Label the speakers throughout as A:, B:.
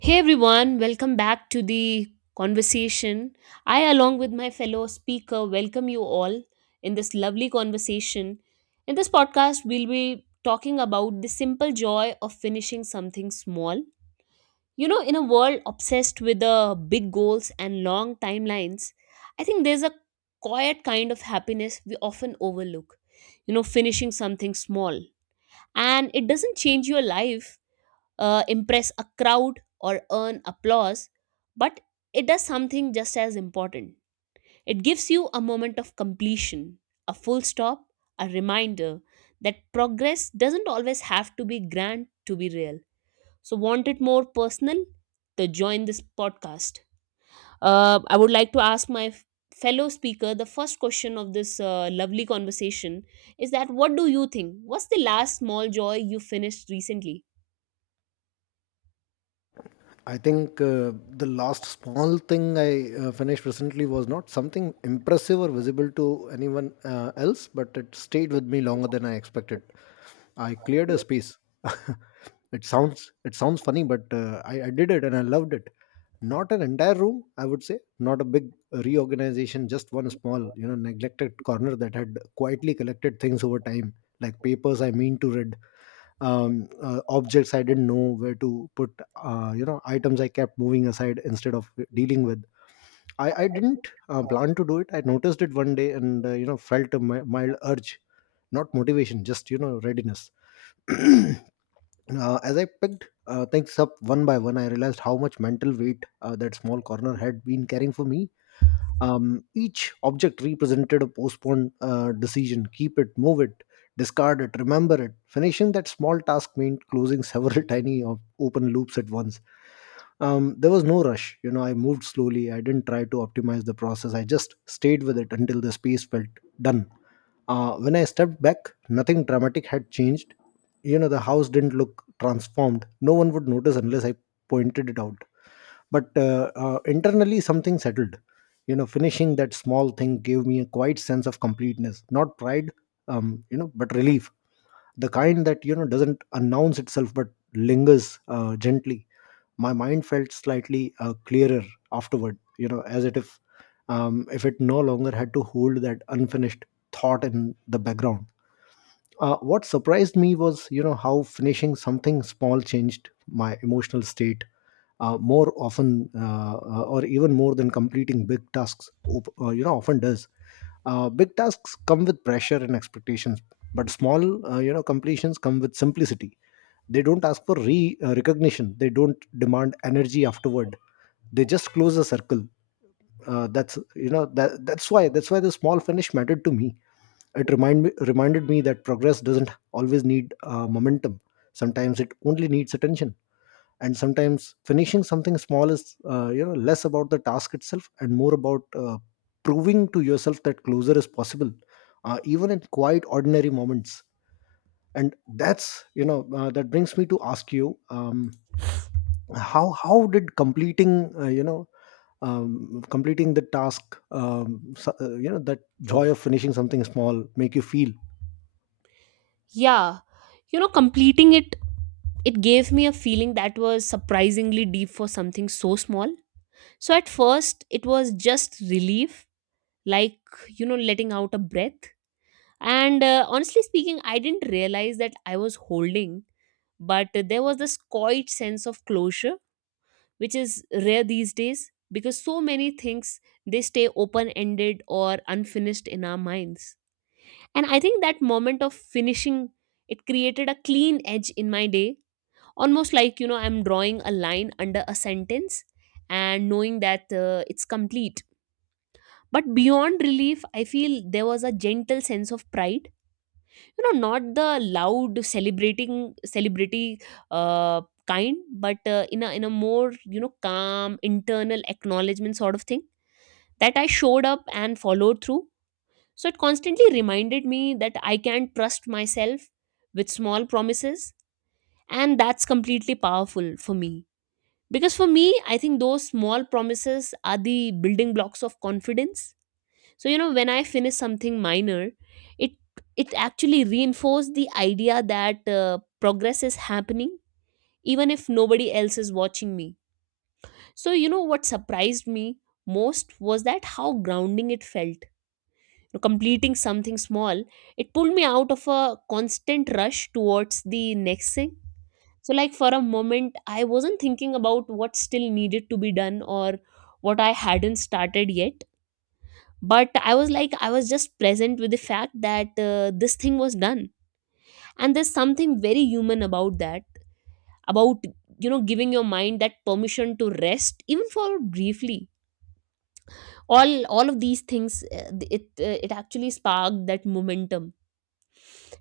A: Hey everyone, welcome back to the conversation. I, along with my fellow speaker, welcome you all in this lovely conversation. In this podcast, we'll be talking about the simple joy of finishing something small. You know, in a world obsessed with the big goals and long timelines, I think there's a quiet kind of happiness we often overlook. You know, finishing something small. And it doesn't change your life, impress a crowd or earn applause, but it does something just as important. It gives you a moment of completion, a full stop, a reminder that progress doesn't always have to be grand to be real. So, want it more personal? To join this podcast. I would like to ask my fellow speaker the first question of this lovely conversation is that what do you think? What's the last small joy you finished recently?
B: I think the last small thing I finished recently was not something impressive or visible to anyone else, but it stayed with me longer than I expected. I cleared a space. It sounds funny, but I did it and I loved it. Not an entire room, I would say. Not a big reorganization, just one small, neglected corner that had quietly collected things over time, like papers I mean to read, objects I didn't know where to put. Items I kept moving aside instead of dealing with. I didn't plan to do it. I noticed it one day and, felt a mild urge, not motivation, just, readiness. uh, as I picked things up one by one, I realized how much mental weight that small corner had been carrying for me. Each object represented a postponed decision: keep it, move it, discard it, remember it. Finishing that small task meant closing several tiny open loops at once. There was no rush. I moved slowly. I didn't try to optimize the process. I just stayed with it until the space felt done. When I stepped back, nothing dramatic had changed. The house didn't look transformed. No one would notice unless I pointed it out. But internally something settled. Finishing that small thing gave me a quiet sense of completeness, not pride, but relief, the kind that doesn't announce itself but lingers gently. My mind felt slightly clearer afterward, you know as it if it no longer had to hold that unfinished thought in the background. What surprised me was, how finishing something small changed my emotional state more often, or even more than completing big tasks often does. Big tasks come with pressure and expectations, but small, completions come with simplicity. They don't ask for re recognition. They don't demand energy afterward. They just close a circle. Uh, that's you know that that's why the small finish mattered to me. It reminded me that progress doesn't always need momentum. Sometimes it only needs attention. And sometimes finishing something small is less about the task itself and more about proving to yourself that closure is possible, even in quite ordinary moments. And that's you know uh, that brings me to ask you, how did completing, completing the task, that joy of finishing something small make you feel?
A: Yeah, you know, completing it, it gave me a feeling that was surprisingly deep for something so small. So at first, it was just relief, like, you know, letting out a breath. And honestly speaking, I didn't realize that I was holding, but there was this quiet sense of closure, which is rare these days because so many things they stay open ended or unfinished in our minds. And I think that moment of finishing, it created a clean edge in my day, almost like, you know, I'm drawing a line under a sentence and knowing that it's complete. But beyond relief, I feel there was a gentle sense of pride, you know, not the loud celebrating celebrity uh, kind, but in a more, you know, calm internal acknowledgement sort of thing that I showed up and followed through. So it constantly reminded me that I can trust myself with small promises, and that's completely powerful for me, because for me, I think those small promises are the building blocks of confidence. So, you know, when I finish something minor, it it actually reinforced the idea that progress is happening even if nobody else is watching me. So, you know, what surprised me most was that how grounding it felt. You know, completing something small, it pulled me out of a constant rush towards the next thing. So, like, for a moment, I wasn't thinking about what still needed to be done or what I hadn't started yet. But I was just present with the fact that this thing was done. And there's something very human about that, about, you know, giving your mind that permission to rest even for briefly. All of these things, it actually sparked that momentum.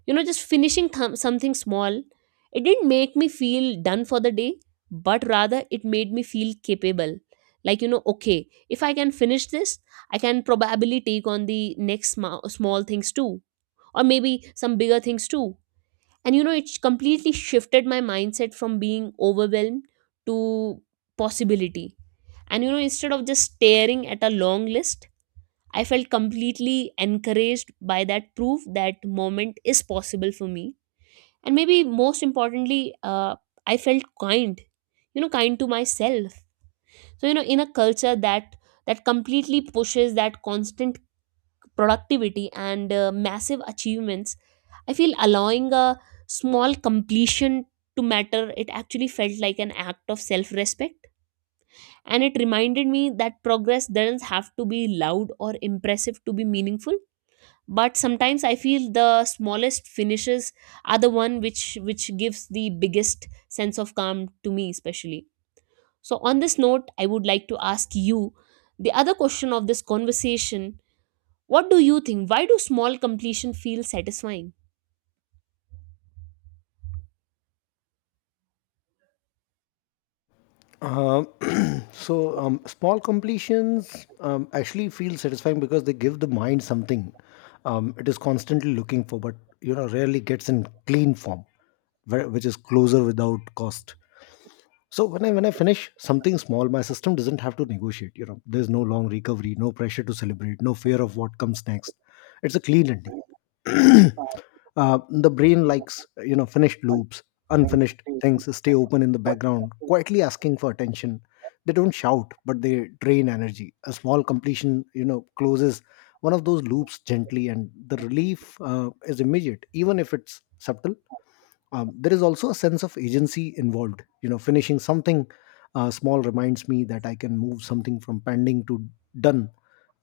A: You know, just finishing something small, it didn't make me feel done for the day, but rather it made me feel capable. Like, you know, okay, if I can finish this, I can probably take on the next small things too, or maybe some bigger things too. And, you know, it completely shifted my mindset from being overwhelmed to possibility. And, you know, instead of just staring at a long list, I felt completely encouraged by that proof that moment is possible for me. And maybe most importantly, I felt kind, you know, kind to myself. So, you know, in a culture that completely pushes that constant productivity and, massive achievements, I feel allowing a small completion to matter, it actually felt like an act of self respect. And it reminded me that progress doesn't have to be loud or impressive to be meaningful. But sometimes I feel the smallest finishes are the one which gives the biggest sense of calm to me especially. So on this note, I would like to ask you the other question of this conversation. What do you think? Why do small completion feel satisfying?
B: Um, Small completions actually feel satisfying because they give the mind something, it is constantly looking for, but rarely gets in clean form, which is closer without cost. So when I finish something small, my system doesn't have to negotiate. There's no long recovery, no pressure to celebrate, no fear of what comes next. It's a clean ending. The brain likes finished loops. Unfinished things stay open in the background, quietly asking for attention. They don't shout, but they drain energy. A small completion closes one of those loops gently, and the relief is immediate even if it's subtle. There is also a sense of agency involved. Finishing something small reminds me that I can move something from pending to done,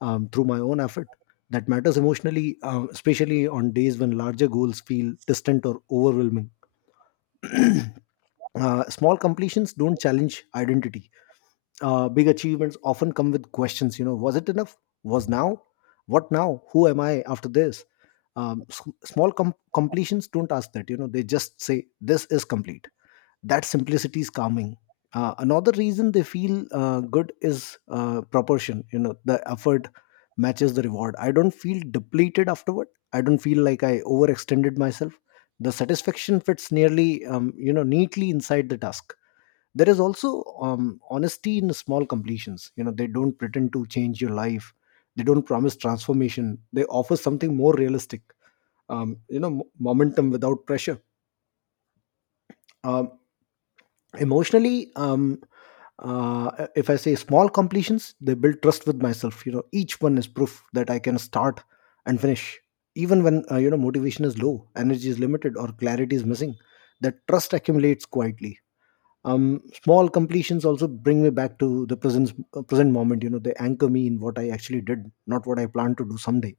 B: through my own effort. That matters emotionally, especially on days when larger goals feel distant or overwhelming. Small completions don't challenge identity. Uh, big achievements often come with questions. Was it enough? Was now? What now? Who am I after this? Completions don't ask that. They just say this is complete. That simplicity is calming. Uh, another reason they feel good is proportion. The effort matches the reward. I don't feel depleted afterward. I don't feel like I overextended myself. The satisfaction fits nearly you know neatly inside the task. There is also honesty in small completions. They don't pretend to change your life. They don't promise transformation. They offer something more realistic, momentum without pressure. Um emotionally uh, if I say small completions they build trust with myself. Each one is proof that I can start and finish, even when motivation is low, energy is limited, or clarity is missing. That trust accumulates quietly. Small completions also bring me back to the present moment. They anchor me in what I actually did, not what I plan to do someday.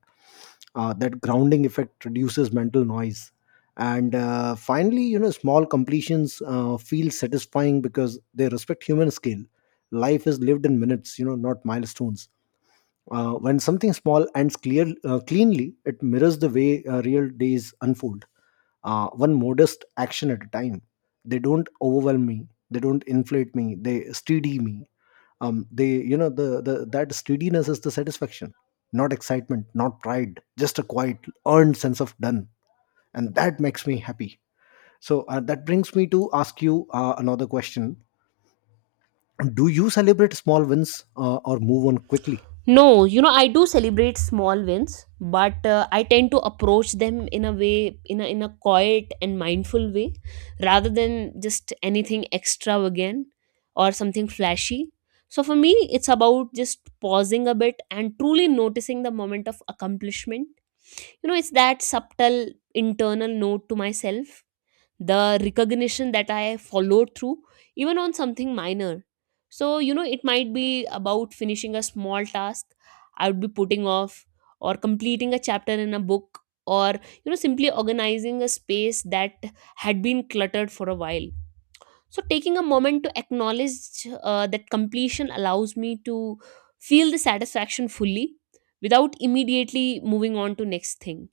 B: Uh, that grounding effect reduces mental noise. And finally, small completions feel satisfying because they respect human scale. Life is lived in minutes, not milestones. Uh, when something small ends clear cleanly, it mirrors the way real days unfold, one modest action at a time. They don't overwhelm me. They don't inflate me. They steady me. They, you know, the That steadiness is the satisfaction, not excitement, not pride, just a quiet, earned sense of done, and that makes me happy. So that brings me to ask you another question: do you celebrate small wins or move on quickly?
A: No, you know, I do celebrate small wins, but I tend to approach them in a way, in a quiet and mindful way, rather than just anything extravagant or something flashy. So for me, it's about just pausing a bit and truly noticing the moment of accomplishment. You know, it's that subtle internal note to myself, the recognition that I followed through, even on something minor. So, you know, it might be about finishing a small task I would be putting off, or completing a chapter in a book, or, you know, simply organizing a space that had been cluttered for a while. So, taking a moment to acknowledge that completion allows me to feel the satisfaction fully without immediately moving on to next thing.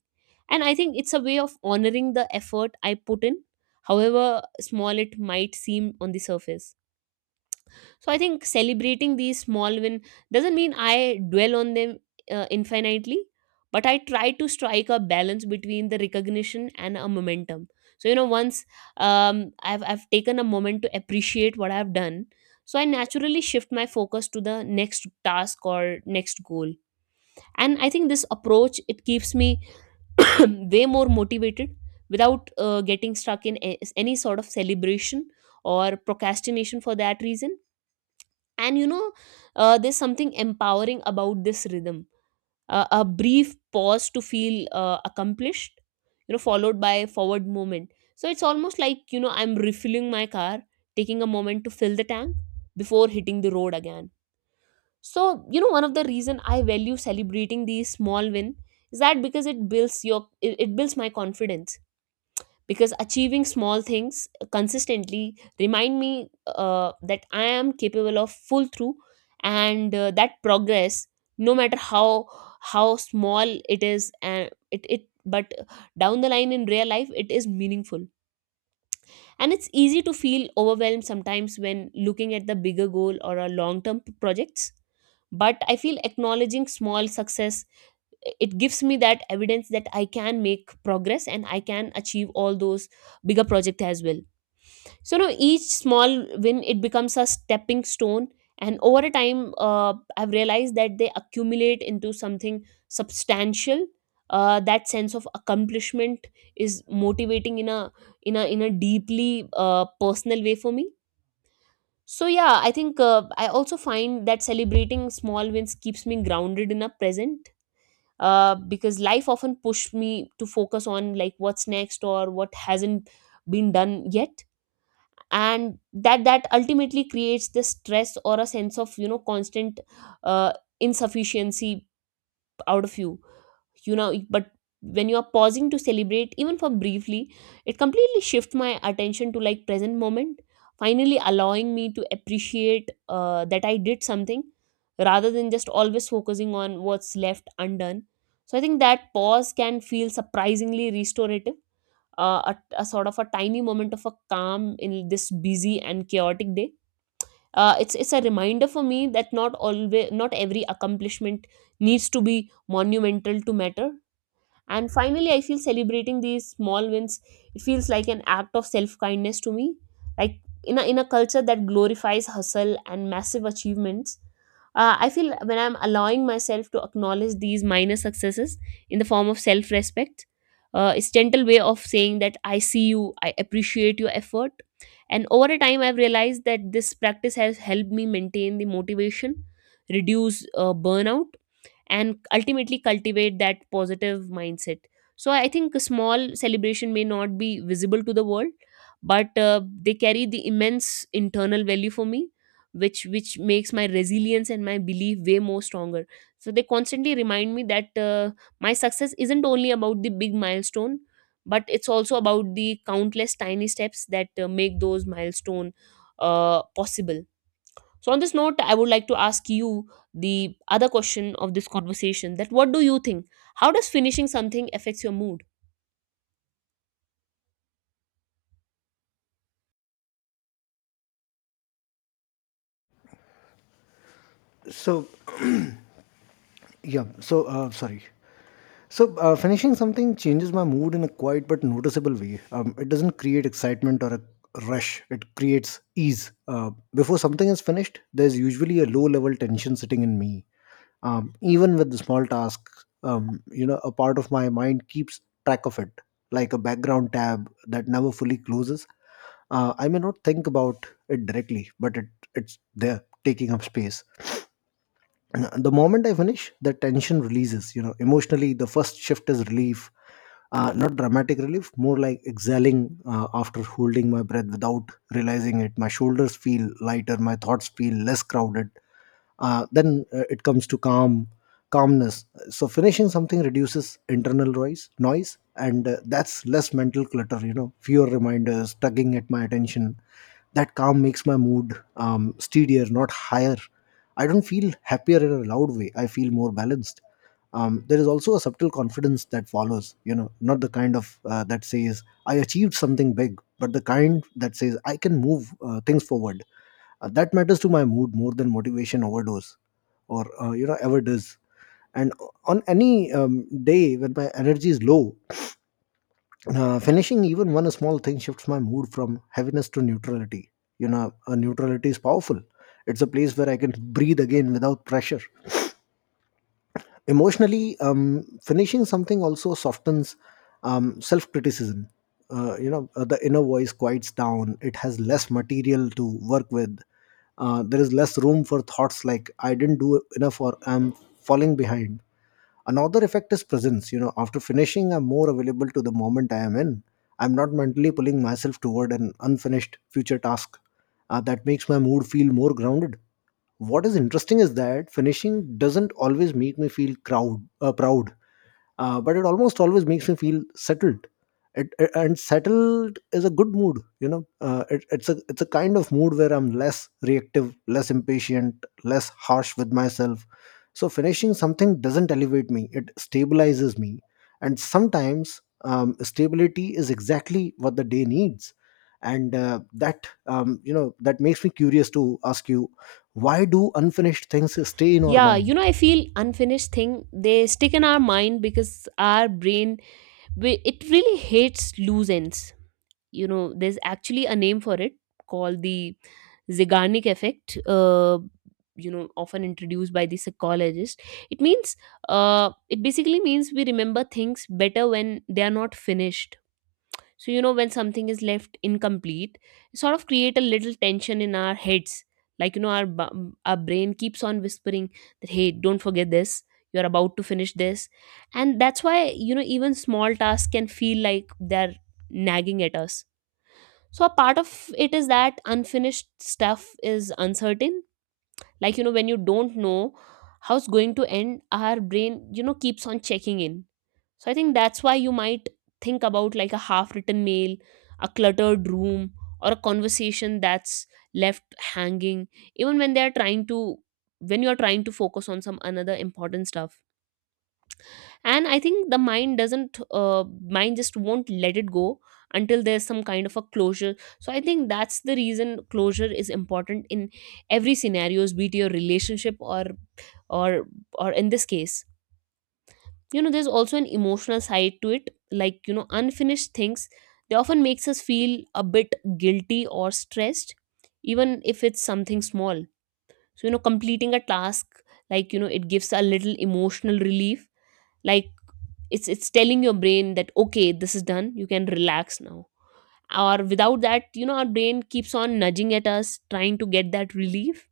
A: And I think it's a way of honoring the effort I put in, however small it might seem on the surface. So I think celebrating these small win doesn't mean I dwell on them infinitely, but I try to strike a balance between the recognition and a momentum. So, you know, once I've taken a moment to appreciate what I've done, so I naturally shift my focus to the next task or next goal. And I think this approach, it keeps me way more motivated without getting stuck in any sort of celebration or procrastination for that reason. And, you know, there's something empowering about this rhythm, a brief pause to feel accomplished, you know, followed by forward movement. So it's almost like, you know, I'm refilling my car, taking a moment to fill the tank before hitting the road again. So, you know, one of the reason I value celebrating these small win is that because it builds my confidence, because achieving small things consistently remind me that I am capable of full through, and that progress, no matter how small it is, and it but down the line in real life it is meaningful. And it's easy to feel overwhelmed sometimes when looking at the bigger goal or a long term projects, but I feel acknowledging small success, it gives me that evidence that I can make progress and I can achieve all those bigger projects as well. So now each small win, it becomes a stepping stone, and over a time, I've realized that they accumulate into something substantial. That sense of accomplishment is motivating in a deeply, personal way for me. So, yeah, I think I also find that celebrating small wins keeps me grounded in a present, because life often pushed me to focus on, like, what's next or what hasn't been done yet. And that ultimately creates this stress or a sense of, you know, constant, uh, insufficiency out of you. You know, but when you are pausing to celebrate even for briefly, it completely shifts my attention to, like, present moment, finally allowing me to appreciate that I did something rather than just always focusing on what's left undone. So I think that pause can feel surprisingly restorative, a sort of a tiny moment of a calm in this busy and chaotic day. It's a reminder for me that not always, not every accomplishment needs to be monumental to matter. And finally, I feel celebrating these small wins, it feels like an act of self kindness to me. Like in a culture that glorifies hustle and massive achievements, I feel when I'm allowing myself to acknowledge these minor successes in the form of self respect, it's gentle way of saying that I see you, I appreciate your effort. And over a time, I've realized that this practice has helped me maintain the motivation, reduce burnout, and ultimately cultivate that positive mindset. So I think a small celebration may not be visible to the world, but they carry the immense internal value for me, which makes my resilience and my belief way more stronger. So they constantly remind me that my success isn't only about the big milestone, but it's also about the countless tiny steps that make those milestone possible. So on this note, I would like to ask you the other question of this conversation. That, what do you think? How does finishing something affects your mood?
B: So, yeah. So sorry. So, finishing something changes my mood in a quiet but noticeable way. It doesn't create excitement or a rush, it creates ease. Before something is finished, there's usually a low level tension sitting in me. Even with the small tasks, you know, a part of my mind keeps track of it, like a background tab that never fully closes. I may not think about it directly, but it's there taking up space. The moment I finish, the tension releases. Emotionally, the first shift is relief, not dramatic relief, more like exhaling after holding my breath without realizing it. My shoulders feel lighter, my thoughts feel less crowded. Then it comes to calmness. So finishing something reduces internal noise, and that's less mental clutter. Fewer reminders tugging at my attention. That calm makes my mood steadier, not higher. I don't feel happier in a loud way. I feel more balanced. There is also a subtle confidence that follows, you know, not the kind of that says, I achieved something big, but the kind that says, I can move things forward. That matters to my mood more than motivation overdose or, ever does. And on any day when my energy is low, finishing even one small thing shifts my mood from heaviness to neutrality. You know, a neutrality is powerful. It's a place where I can breathe again without pressure. Emotionally, finishing something also softens self-criticism. The inner voice quiets down. It has less material to work with. Uh, there is less room for thoughts like I didn't do enough or I'm falling behind. Another effect is presence. After finishing, I'm more available to the moment I am in. I'm not mentally pulling myself toward an unfinished future task. Uh, that makes my mood feel more grounded. What is interesting is that finishing doesn't always make me feel crowd proud, but it almost always makes me feel settled. And settled is a good mood. It's a kind of mood where I'm less reactive, less impatient, less harsh with myself. So finishing something doesn't elevate me, it stabilizes me. And sometimes stability is exactly what the day needs. And that you know that makes me curious to ask you, why do unfinished things stay in our
A: Yeah, you
B: mind?
A: know, I feel unfinished thing they stick in our mind because our brain it really hates loose ends. You know, there's actually a name for it called the Zeigarnik effect. You know, often introduced by the psychologist. It means, it basically means we remember things better when they are not finished. So you know, when something is left incomplete, it sort of create a little tension in our heads, like you know, our our brain keeps on whispering that hey, don't forget this, you're about to finish this. And that's why you know, even small tasks can feel like they're nagging at us. So a part of it is that unfinished stuff is uncertain, like you know, when you don't know how's going to end, our brain, you know, keeps on checking in. So I think that's why you might think about like a half written mail, a cluttered room, or a conversation that's left hanging, even when they are trying to, when you are trying to focus on some another important stuff. And I think the mind doesn't, mind just won't let it go until there's some kind of a closure. So I think that's the reason closure is important in every scenarios, be it your relationship, or or in this case. You know, there's also an emotional side to it, like you know, unfinished things, they often makes us feel a bit guilty or stressed, even if it's something small. So you know, completing a task, like you know, it gives a little emotional relief, like it's telling your brain that okay, this is done, you can relax now. Or without that, you know, our brain keeps on nudging at us trying to get that relief.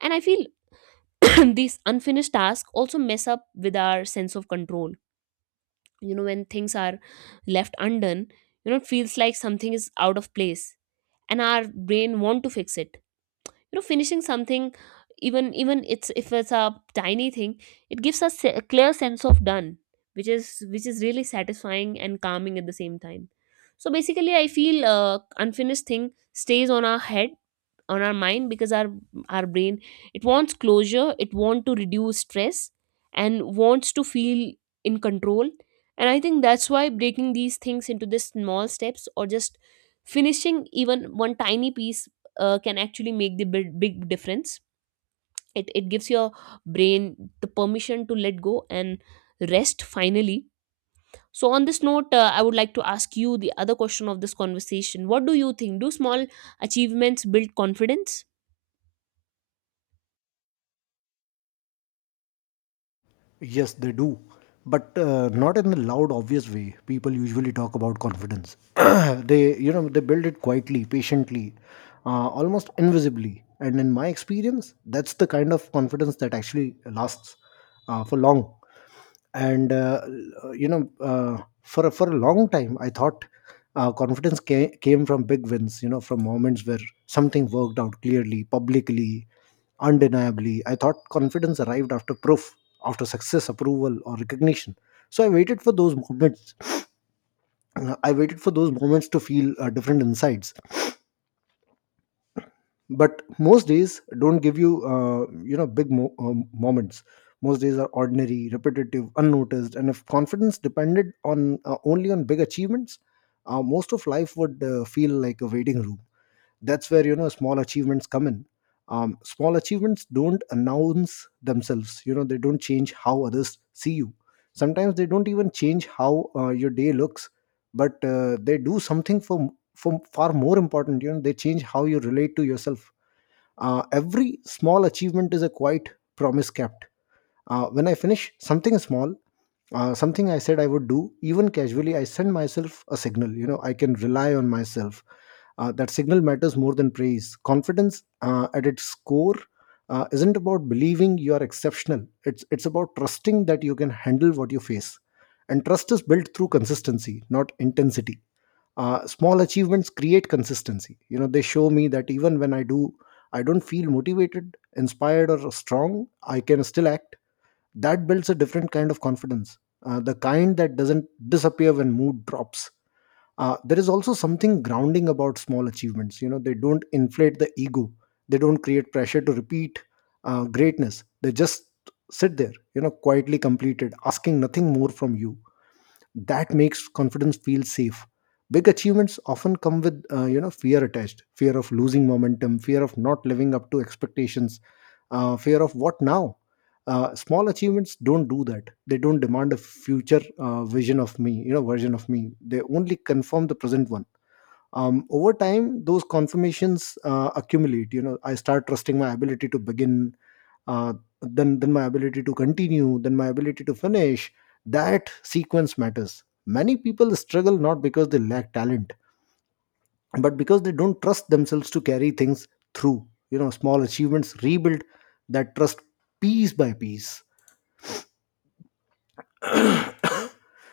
A: And I feel these unfinished tasks also mess up with our sense of control. You know, when things are left undone, you know, it feels like something is out of place, and our brain want to fix it. You know, finishing something, even even it's if it's a tiny thing, it gives us a clear sense of done, which is really satisfying and calming at the same time. So basically I feel unfinished thing stays on our head, on our mind, because our brain, it wants closure, it wants to reduce stress, and wants to feel in control. And I think that's why breaking these things into the small steps, or just finishing even one tiny piece, can actually make the big, big difference. It gives your brain the permission to let go and rest finally. So on this note, I would like to ask you the other question of this conversation. What do you think, do small achievements build confidence?
B: Yes, they do, but not in the loud, obvious way people usually talk about confidence. They build it quietly, patiently, almost invisibly. And in my experience, that's the kind of confidence that actually lasts for long and you know uh, for a long time I thought, confidence came from big wins, you know, from moments where something worked out clearly, publicly, undeniably. I thought confidence arrived after proof, after success, approval or recognition. So I waited for those moments. I waited for those moments to feel different insides. But most days don't give you you know, moments. Most days are ordinary, repetitive, unnoticed, and if confidence depended on, only on big achievements, most of life would feel like a waiting room. That's where, you know, small achievements come in. Small achievements don't announce themselves. You know, they don't change how others see you. Sometimes they don't even change how your day looks. But they do something for far more important. You know, they change how you relate to yourself. Every small achievement is a quiet promise kept. When I finish something small, something I said I would do, even casually, I send myself a signal. You know, I can rely on myself. That signal matters more than praise. Confidence, at its core, isn't about believing you are exceptional. It's about trusting that you can handle what you face, and trust is built through consistency, not intensity. Small achievements create consistency. You know, they show me that even when I don't feel motivated, inspired or strong, I can still act. That builds a different kind of confidence, the kind that doesn't disappear when mood drops. There is also something grounding about small achievements. You know, they don't inflate the ego, they don't create pressure to repeat greatness. They just sit there, you know, quietly completed, asking nothing more from you. That makes confidence feel safe. Big achievements often come with you know, fear attached: fear of losing momentum, fear of not living up to expectations, fear of what now. Small achievements don't do that. They don't demand a future vision of me you know version of me. They only confirm the present one. Over time those confirmations accumulate. You know, I start trusting my ability to begin, uh, then my ability to continue, then my ability to finish. That sequence matters. Many people struggle not because they lack talent, but because they don't trust themselves to carry things through. You know, small achievements rebuild that trust piece by piece.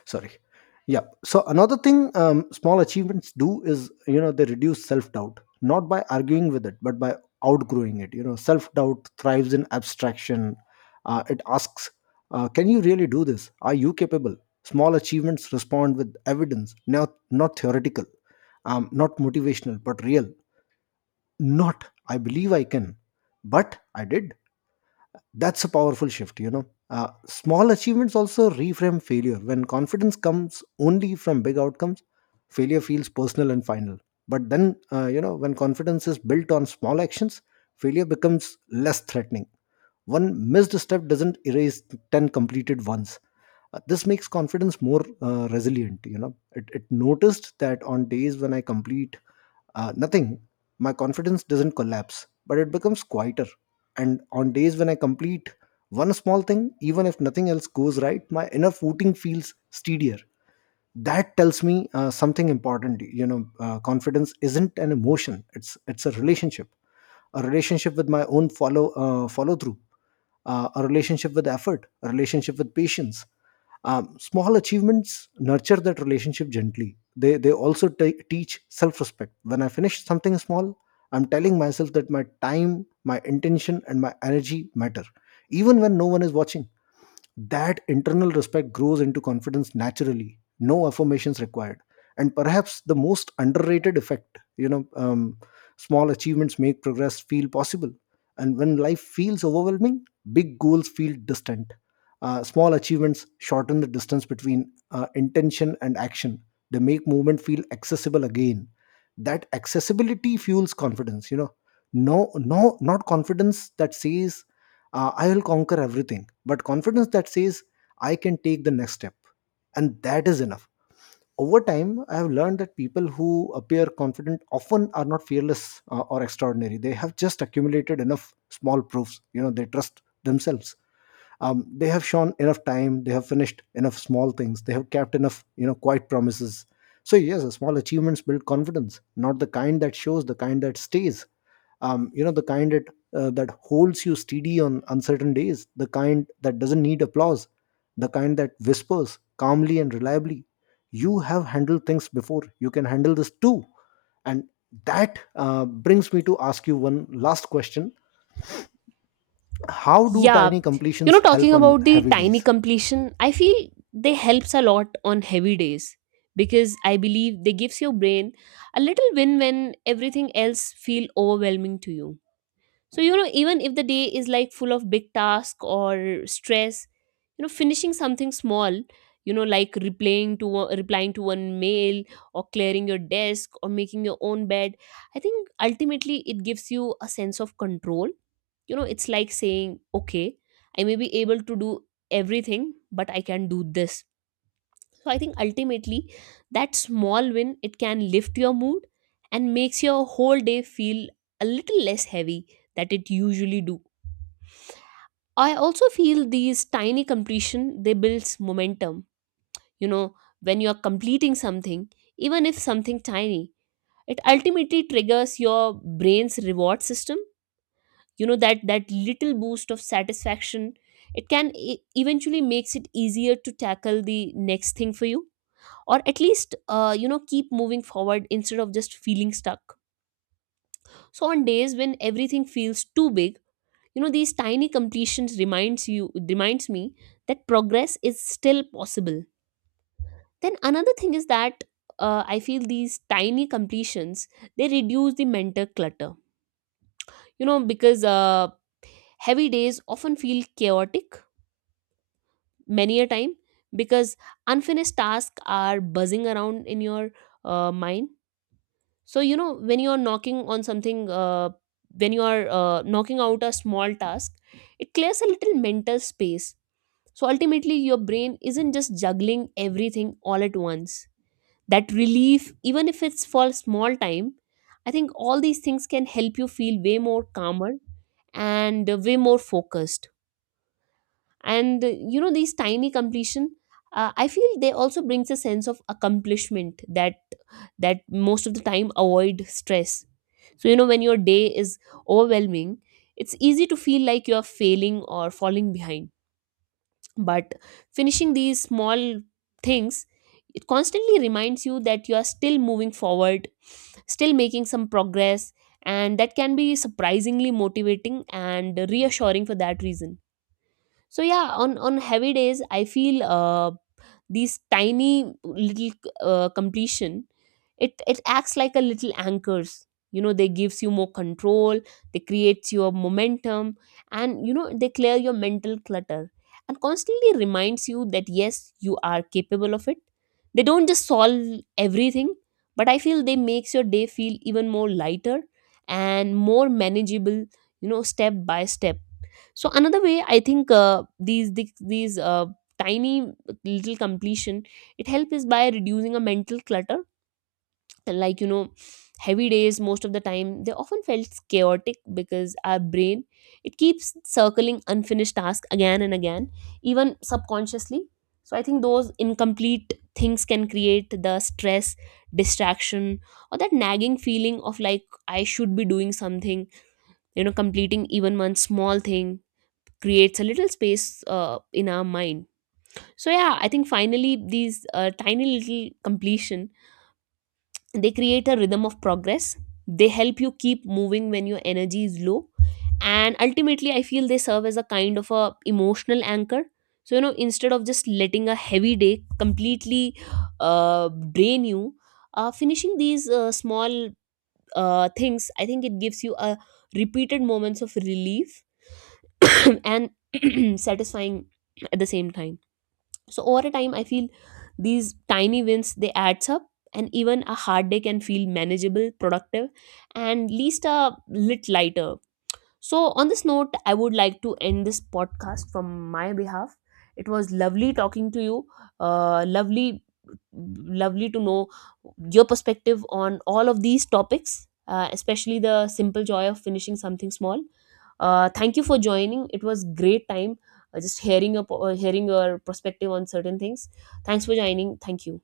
B: Sorry. Yeah, so another thing small achievements do is, you know, they reduce self-doubt, not by arguing with it, but by outgrowing it. You know, self-doubt thrives in abstraction. It asks, can you really do this, are you capable? Small achievements respond with evidence, not theoretical, not motivational, but real. Not "I believe I can," but "I did." That's a powerful shift, you know. Small achievements also reframe failure. When confidence comes only from big outcomes, failure feels personal and final. But then, you know, when confidence is built on small actions, failure becomes less threatening. One missed step doesn't erase 10 completed ones. This makes confidence more resilient, you know. It noticed that on days when I complete nothing, my confidence doesn't collapse, but it becomes quieter. And on days when I complete one small thing, even if nothing else goes right, my inner footing feels steadier. That tells me something important. You know, confidence isn't an emotion; it's a relationship, a relationship with my own follow through, a relationship with effort, a relationship with patience. Small achievements nurture that relationship gently. They also teach self respect. When I finish something small, I'm telling myself that my time, my intention and my energy matter, even when no one is watching. That internal respect grows into confidence naturally, no affirmations required. And perhaps the most underrated effect, you know, small achievements make progress feel possible. And when life feels overwhelming, big goals feel distant. Small achievements shorten the distance between intention and action. They make movement feel accessible again. That accessibility fuels confidence, you know, no not confidence that says "I will conquer everything," but confidence that says "I can take the next step." And that is enough. Over time, I have learned that people who appear confident often are not fearless or extraordinary. They have just accumulated enough small proofs. You know, they trust themselves. They have shown enough time. They have finished enough small things. They have kept enough, you know, quiet promises. So yes, small achievements build confidence, not the kind that shows, the kind that stays, you know, the kind that holds you steady on uncertain days, the kind that doesn't need applause, the kind that whispers calmly and reliably, "You have handled things before, you can handle this too." And that brings me to ask you one last question: how do
A: Yeah,
B: tiny
A: you
B: completions
A: know, talking
B: help on
A: about the
B: heavy
A: tiny
B: days?
A: completion, I feel they helps a lot on heavy days because I believe they gives your brain a little win when everything else feel overwhelming to you. So, you know, even if the day is like full of big task or stress, you know, finishing something small, you know, like replying to replying to one mail, or clearing your desk, or making your own bed, I think ultimately it gives you a sense of control. You know, it's like saying, okay, I may be able to do everything, but I can do this. So I think ultimately that small win, it can lift your mood and makes your whole day feel a little less heavy, that it usually do. I also feel these tiny completion, they builds momentum. You know, when you're completing something, even if something tiny, it ultimately triggers your brain's reward system. You know, that that little boost of satisfaction, it can eventually makes it easier to tackle the next thing for you, or at least you know, keep moving forward instead of just feeling stuck. So on days when everything feels too big, you know, these tiny completions reminds you, reminds me that progress is still possible. Then another thing is that I feel these tiny completions, they reduce the mental clutter. You know, because heavy days often feel chaotic many a time, because unfinished tasks are buzzing around in your mind. So you know, when you are knocking on something, when you are knocking out a small task, it clears a little mental space, so ultimately your brain isn't just juggling everything all at once. That relief, even if it's for a small time, I think all these things can help you feel way more calmer and way more focused. And you know, these tiny completion, I feel they also brings a sense of accomplishment that that most of the time avoid stress. So you know, when your day is overwhelming, it's easy to feel like you are failing or falling behind, but finishing these small things, it constantly reminds you that you are still moving forward, still making some progress. And that can be surprisingly motivating and reassuring for that reason. So yeah, on heavy days, I feel these tiny little completion, it acts like a little anchors. You know, they gives you more control, they creates your momentum, and you know, they clear your mental clutter, and constantly reminds you that yes, you are capable of it. They don't just solve everything, but I feel they makes your day feel even more lighter and more manageable, you know, step by step. So another way I think these tiny little completion it helps is by reducing a mental clutter. Like you know, heavy days most of the time, they often felt chaotic because our brain, it keeps circling unfinished tasks again and again, even subconsciously. So I think those incomplete things can create the stress, distraction, or that nagging feeling of like I should be doing something. You know, completing even one small thing creates a little space in our mind. So yeah, I think finally these tiny little completion, they create a rhythm of progress, they help you keep moving when your energy is low, and ultimately I feel they serve as a kind of a emotional anchor. So you know, instead of just letting a heavy day completely uh, drain you, finishing these small things, I think it gives you a repeated moments of relief, and satisfying at the same time. So over a time I feel these tiny wins, they adds up, and even a hard day can feel manageable, productive, and least a lit lighter So, on this note, I would like to end this podcast from my behalf. It was lovely talking to you. Lovely, lovely to know your perspective on all of these topics, especially the simple joy of finishing something small. Thank you for joining. It was great time just hearing your hearing your perspective on certain things. Thanks for joining. Thank you.